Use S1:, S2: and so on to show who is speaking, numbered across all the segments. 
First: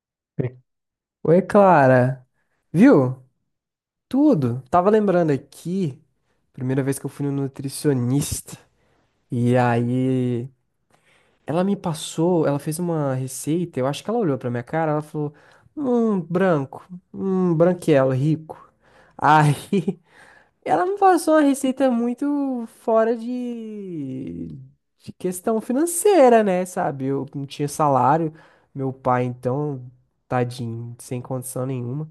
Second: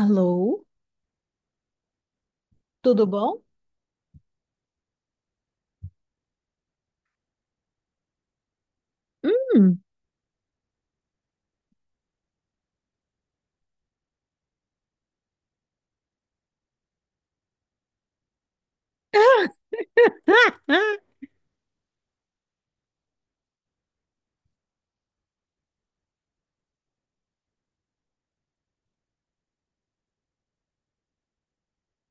S1: Alô,
S2: Oi, Clara.
S1: tudo
S2: Viu?
S1: bom?
S2: Tudo. Tava lembrando aqui, primeira vez que eu fui no nutricionista. E
S1: Hum.
S2: aí, ela me passou, ela fez uma receita, eu acho que ela olhou pra minha cara, ela falou: branco, branquelo, rico".
S1: Ah,
S2: Aí, ela
S1: ah.
S2: me passou uma receita muito fora de questão financeira, né, sabe? Eu não tinha salário, meu pai então, tadinho, sem condição nenhuma.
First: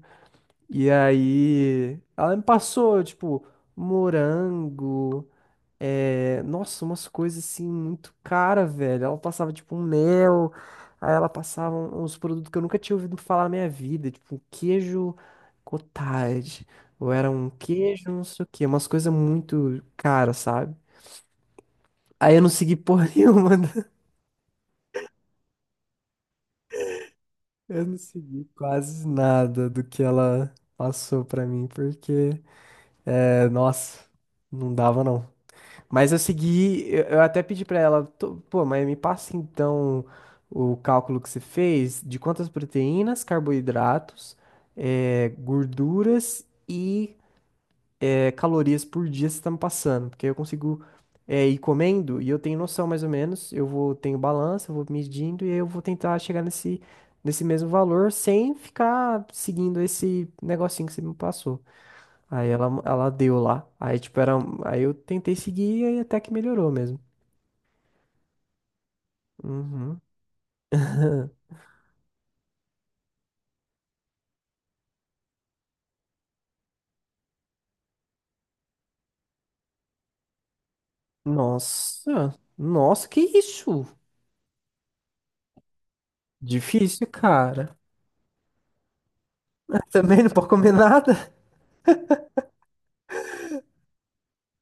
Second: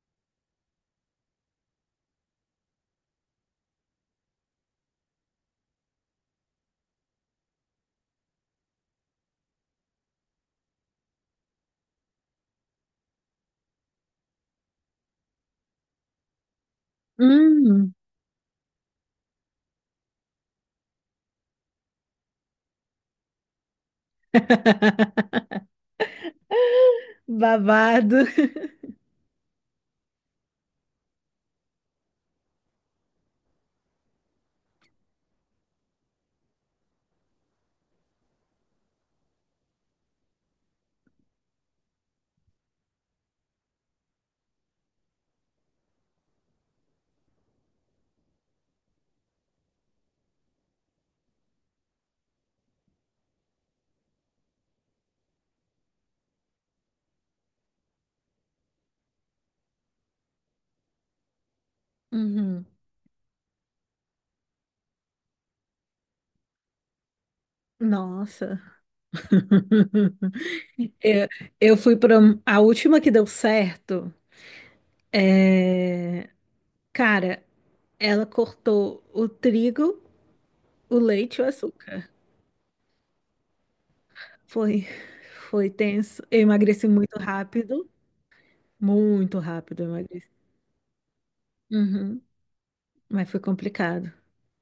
S2: E aí, ela me passou, tipo, morango, nossa, umas coisas assim muito cara, velho. Ela passava, tipo, um mel, aí ela passava uns produtos que eu nunca tinha ouvido falar na minha vida, tipo, um queijo cottage, ou era um
S1: Hum.
S2: queijo, não sei o quê, umas coisas muito caras, sabe? Aí eu não segui porra nenhuma, né? Eu não
S1: Babado.
S2: segui quase nada do que ela passou pra mim, porque, nossa, não dava não. Mas eu segui, eu até pedi pra ela, pô, mas me passa então o cálculo que você fez de quantas proteínas, carboidratos, gorduras e calorias por dia você está me passando, porque aí eu consigo ir comendo e eu tenho noção mais ou menos, eu vou tenho balança, eu vou medindo e aí eu vou tentar chegar nesse mesmo valor sem ficar seguindo esse negocinho que você me passou. Aí
S1: Uhum.
S2: ela deu lá. Aí, tipo, era um. Aí eu tentei seguir e até que melhorou mesmo.
S1: Nossa.
S2: Uhum.
S1: Eu, eu fui para a última que deu certo. é, Cara, ela cortou o trigo, o leite e o açúcar.
S2: Nossa, nossa, que isso?
S1: Foi, foi tenso. Eu emagreci
S2: Difícil,
S1: muito
S2: cara.
S1: rápido. Muito rápido eu
S2: Também
S1: emagreci.
S2: não pode comer nada.
S1: Uhum. Mas foi complicado.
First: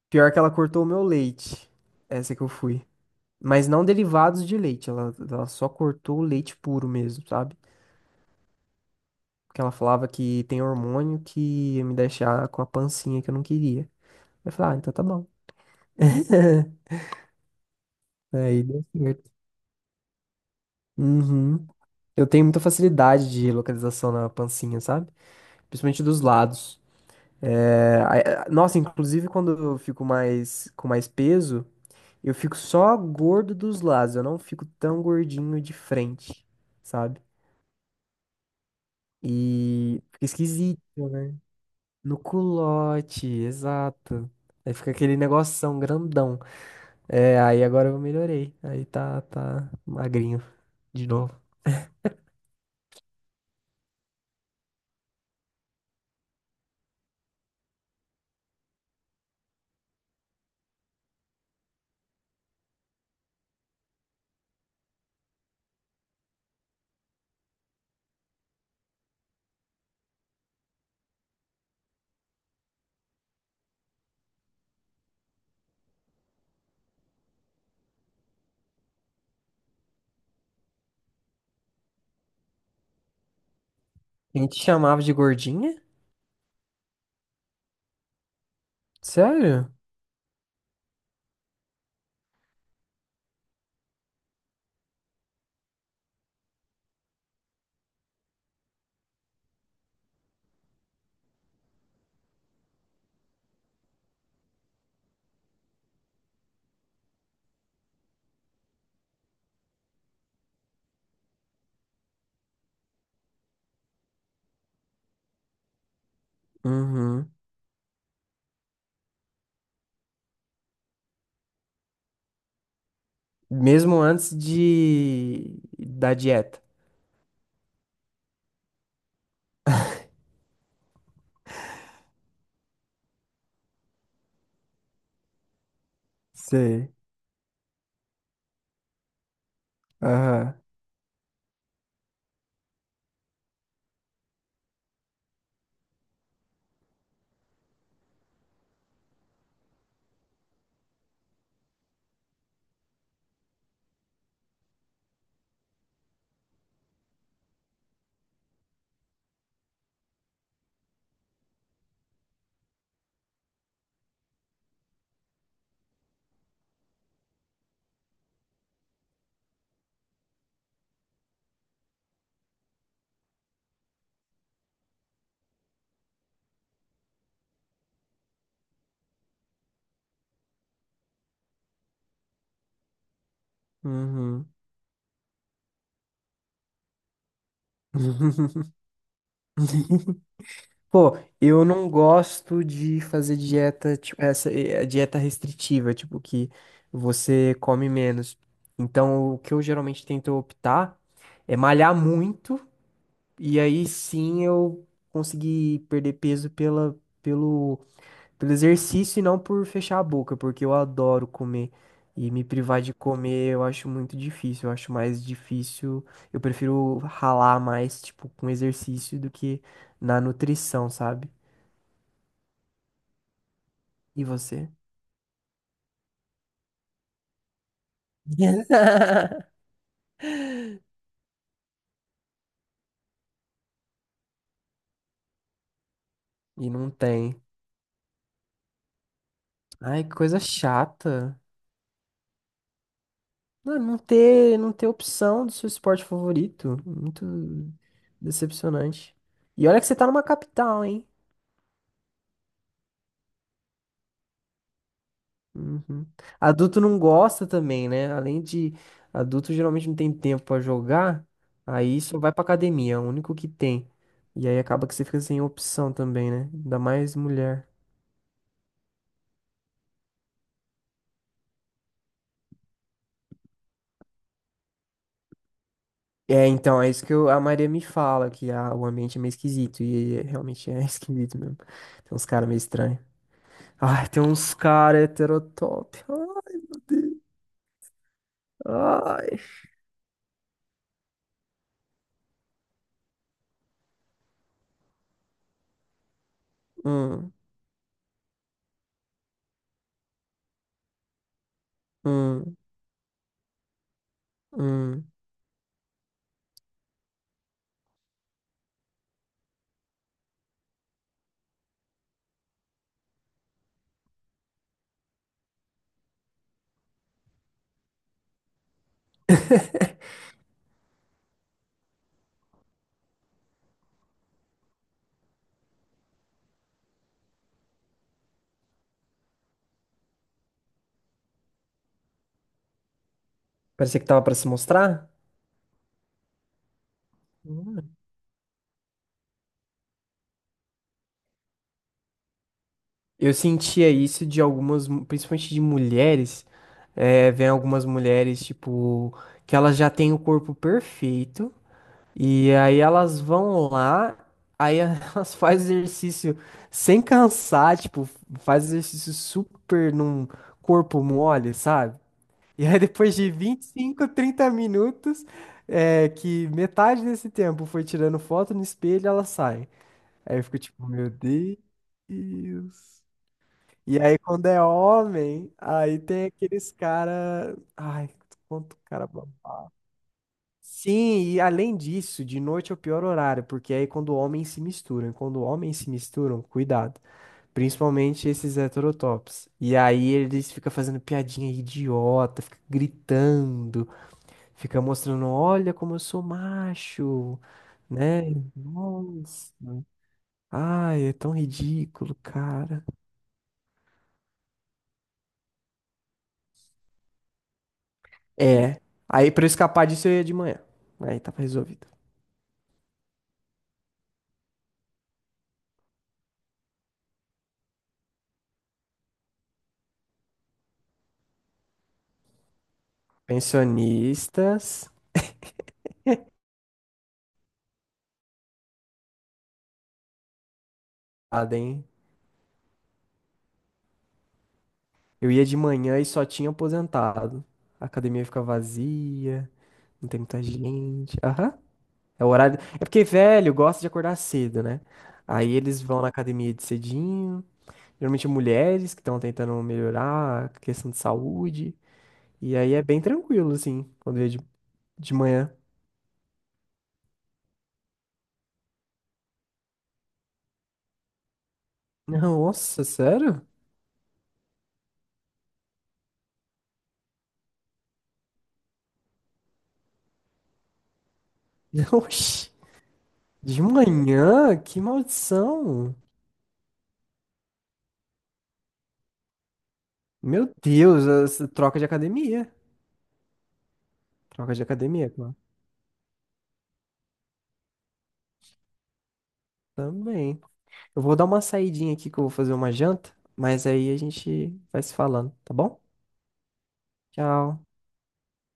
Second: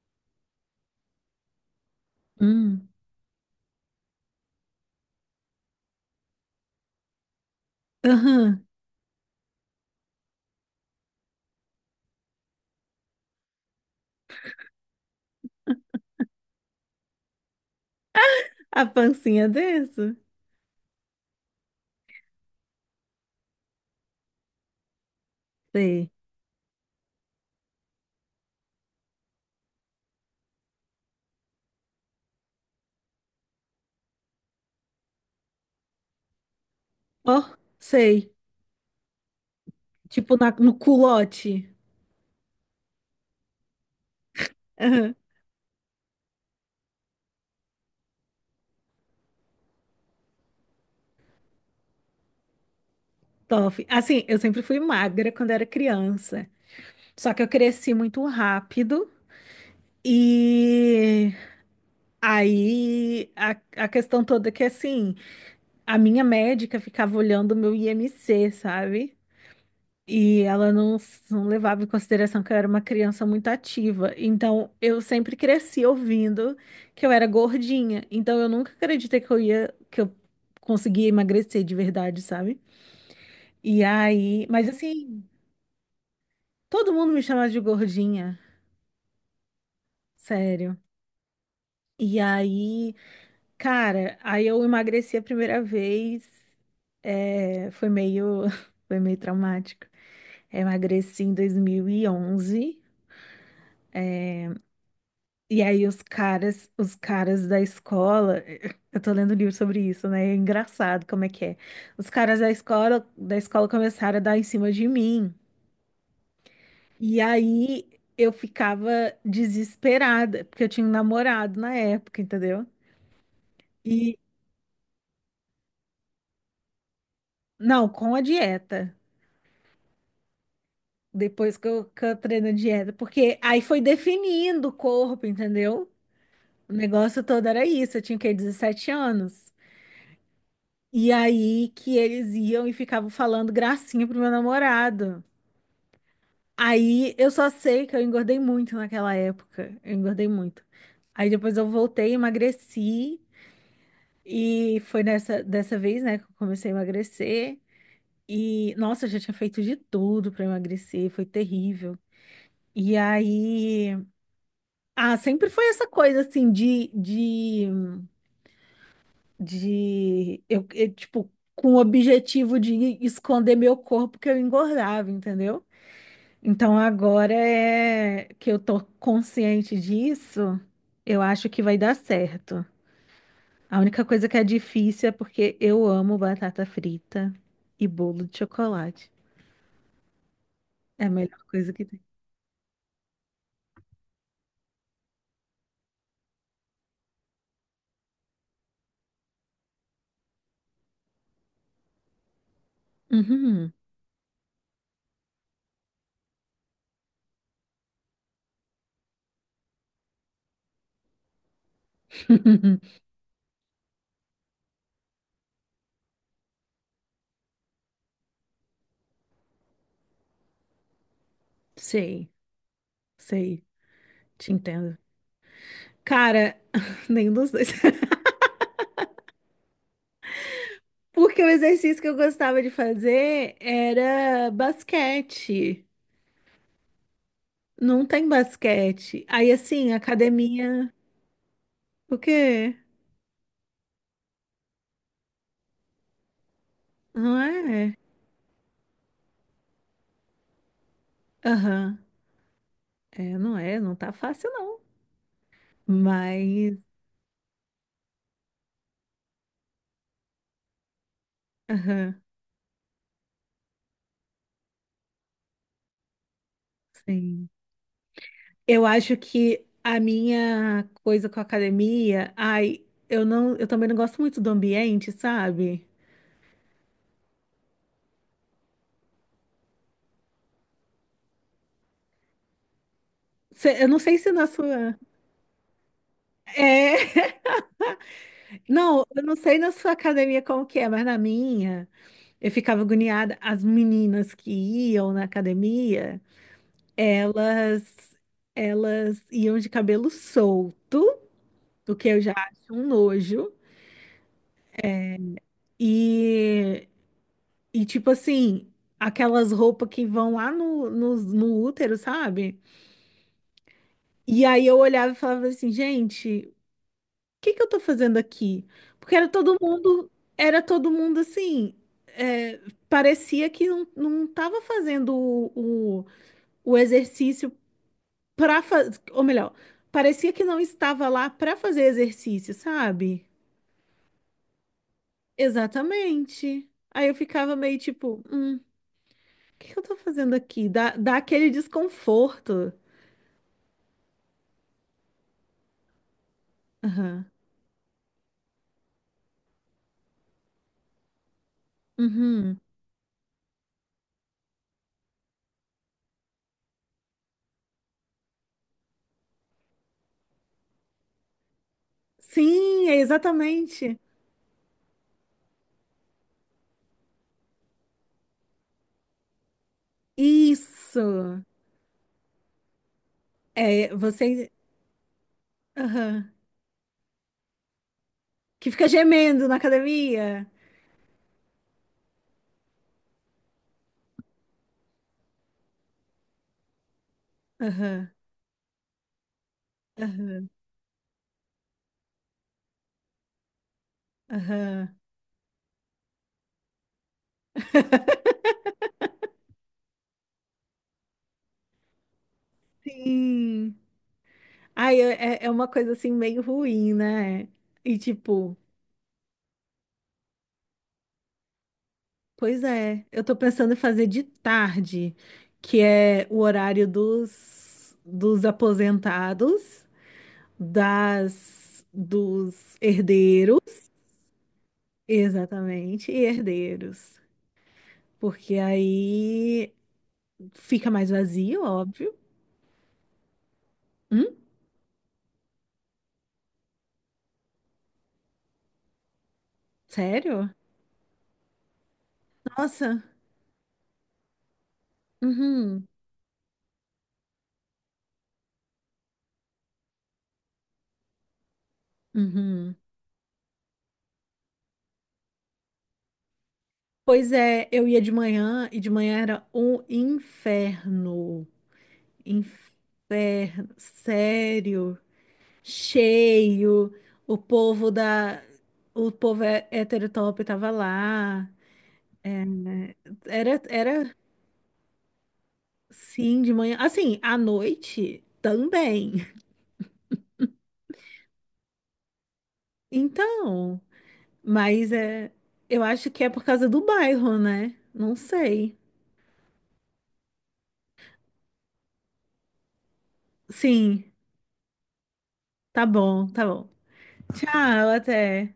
S2: Pior que ela cortou o meu leite. Essa que eu fui. Mas não derivados de leite. Ela só cortou o leite puro mesmo, sabe?
S1: Aham.
S2: Porque ela falava que tem hormônio que ia me deixar com a pancinha que eu não queria. Eu falei, ah, então tá bom. Aí deu
S1: A
S2: certo.
S1: pancinha dessa?
S2: Uhum. Eu tenho muita facilidade de localização na pancinha, sabe? Principalmente
S1: Sei.
S2: dos lados. É, nossa, inclusive quando eu fico mais com mais peso, eu fico só gordo dos lados, eu não fico tão gordinho de frente, sabe?
S1: Ó, sei.
S2: E fica
S1: Tipo no
S2: esquisito, né?
S1: culote.
S2: No culote, exato. Aí fica
S1: Aham.
S2: aquele negoção grandão. É, aí agora eu melhorei. Aí tá magrinho de novo.
S1: Top. Assim, eu sempre fui magra quando era criança. Só que eu cresci muito rápido. E aí a, a questão toda é que assim, a minha médica ficava olhando o meu IMC, sabe? E ela não, não levava em consideração que eu era uma criança muito ativa. Então, eu sempre cresci ouvindo que eu era gordinha. Então, eu nunca acreditei que eu conseguia emagrecer de verdade, sabe? E
S2: A
S1: aí,
S2: gente
S1: mas
S2: chamava de
S1: assim,
S2: gordinha?
S1: todo mundo me chamava de gordinha,
S2: Sério?
S1: sério. E aí, cara, aí eu emagreci a primeira vez, é, foi meio, foi meio traumático. Eu emagreci em 2011. E aí os caras da escola, eu tô lendo um livro sobre isso, né? É engraçado como é que é. Os caras da escola começaram a dar em cima de mim. E
S2: Uhum.
S1: aí eu ficava desesperada, porque eu tinha um namorado na época, entendeu?
S2: Mesmo
S1: E
S2: antes de da dieta.
S1: não, com a dieta. Depois que eu treino a dieta, porque aí foi definindo o corpo, entendeu? O
S2: Sei.
S1: negócio todo era isso, eu tinha o quê? 17 anos.
S2: Aham.
S1: E aí que eles iam e ficavam falando gracinha pro meu namorado. Aí eu só sei que eu engordei muito naquela época. Eu engordei muito. Aí depois eu voltei, emagreci. E foi nessa dessa vez, né, que eu comecei a emagrecer. E, nossa, eu já tinha feito de tudo pra emagrecer, foi terrível. E aí, ah, sempre foi essa coisa assim de tipo, com o objetivo de esconder meu corpo que eu engordava, entendeu? Então agora é que eu tô consciente disso, eu acho que vai dar certo. A única coisa que é
S2: Uhum.
S1: difícil é porque eu amo batata frita e bolo de chocolate. É a
S2: Pô,
S1: melhor
S2: eu
S1: coisa que
S2: não
S1: tem.
S2: gosto de fazer dieta, tipo, essa dieta restritiva, tipo, que você come menos. Então, o que eu geralmente tento optar é malhar muito, e
S1: Uhum.
S2: aí sim eu consegui perder peso pela, pelo Pelo exercício e não por fechar a boca, porque eu adoro comer. E me privar de comer eu acho muito difícil. Eu acho mais difícil. Eu prefiro ralar mais, tipo, com exercício do que na nutrição, sabe?
S1: Sei, sei,
S2: E
S1: te
S2: você?
S1: entendo. Cara, nenhum dos dois. Porque o exercício que eu gostava de fazer era basquete.
S2: E não tem.
S1: Não tem basquete. Aí assim,
S2: Ai, que coisa
S1: academia.
S2: chata.
S1: O quê?
S2: Não, não ter opção do seu esporte favorito. Muito
S1: Não é?
S2: decepcionante. E olha que você tá numa capital, hein?
S1: Aham. Não tá fácil não.
S2: Uhum.
S1: Mas,
S2: Adulto não gosta também, né? Além de adulto geralmente não tem tempo pra jogar, aí só
S1: aham,
S2: vai pra academia, é o único que tem. E aí acaba que você fica sem opção também, né? Ainda mais
S1: sim.
S2: mulher.
S1: Eu acho que a minha coisa com a academia, ai, eu também não gosto muito do ambiente, sabe?
S2: É, então, é isso que a Maria me fala, que o ambiente é meio esquisito, e realmente é esquisito mesmo. Tem uns caras meio estranhos.
S1: Eu não
S2: Ai,
S1: sei
S2: tem
S1: se na
S2: uns
S1: sua.
S2: caras heterotop.
S1: É, não, eu não
S2: Ai.
S1: sei na sua academia como que é, mas na minha, eu ficava agoniada. As meninas que iam na academia,
S2: Hum,
S1: elas, elas iam de cabelo solto, o que eu já
S2: hum,
S1: acho um nojo.
S2: hum.
S1: E, e tipo assim, aquelas roupas que vão lá no útero, sabe? E aí eu olhava e falava assim, gente, o que que eu tô fazendo aqui? Porque era todo mundo assim, é, parecia que não tava fazendo o exercício pra fazer, ou melhor, parecia que não estava lá pra fazer exercício, sabe?
S2: Parecia que tava pra se mostrar?
S1: Exatamente. Aí eu ficava meio tipo. Que eu tô fazendo aqui? Dá aquele desconforto.
S2: Eu sentia isso de algumas, principalmente de mulheres,
S1: Aham.
S2: vem algumas mulheres, tipo, que elas já têm o corpo perfeito, e
S1: Uhum.
S2: aí elas vão lá, aí elas fazem exercício sem cansar, tipo, faz exercício super num corpo mole, sabe? E aí
S1: Sim, é
S2: depois de vinte e
S1: exatamente.
S2: cinco 30 minutos, que metade desse tempo foi tirando foto no espelho, elas saem. Aí eu fico tipo, meu
S1: Isso.
S2: Deus.
S1: É,
S2: E aí, quando
S1: você.
S2: é homem, aí tem
S1: Aham.
S2: aqueles cara. Ai,
S1: Que
S2: quanto
S1: fica
S2: cara bom.
S1: gemendo na academia.
S2: Sim, e além disso, de noite é o pior horário, porque aí quando homens se misturam. Quando homens se misturam, cuidado.
S1: Aham.
S2: Principalmente esses heterotops. E aí
S1: Aham.
S2: eles ficam fazendo piadinha idiota, fica gritando, fica
S1: Aham.
S2: mostrando, olha como eu sou macho, né? Nossa. Ai, é tão ridículo, cara.
S1: Sim. Ai, é, é uma coisa assim meio ruim, né? E tipo,
S2: É. Aí pra eu escapar disso eu ia de manhã. Aí tava resolvido.
S1: pois é, eu tô pensando em fazer de tarde, que é o horário dos aposentados. Das dos herdeiros,
S2: Pensionistas.
S1: exatamente, e herdeiros, porque aí fica mais
S2: Nada,
S1: vazio,
S2: hein?
S1: óbvio. Hum?
S2: Eu ia de manhã e só tinha aposentado. A academia fica vazia, não tem muita
S1: Sério?
S2: gente. Aham. É o horário. É
S1: Nossa.
S2: porque velho gosta de acordar cedo, né? Aí eles
S1: Uhum.
S2: vão na academia de cedinho. Geralmente mulheres que estão tentando melhorar a questão de saúde. E aí
S1: Uhum.
S2: é bem tranquilo, assim, quando eu ia de manhã.
S1: Pois é, eu ia de manhã e de manhã era um inferno.
S2: Não, nossa, sério?
S1: Inferno, sério. Cheio. O povo da o povo heterotop tava lá.
S2: Oxi. De
S1: Era
S2: manhã? Que maldição!
S1: Sim, de manhã. Assim, à noite também.
S2: Meu Deus, essa troca de academia.
S1: Então,
S2: Troca de
S1: mas
S2: academia,
S1: é,
S2: claro.
S1: eu acho que é por causa do bairro, né? Não sei.
S2: Também. Eu vou dar uma saidinha aqui que eu vou fazer uma janta, mas aí a
S1: Sim,
S2: gente vai se falando, tá bom?
S1: tá bom, tá bom.
S2: Tchau.
S1: Tchau, até.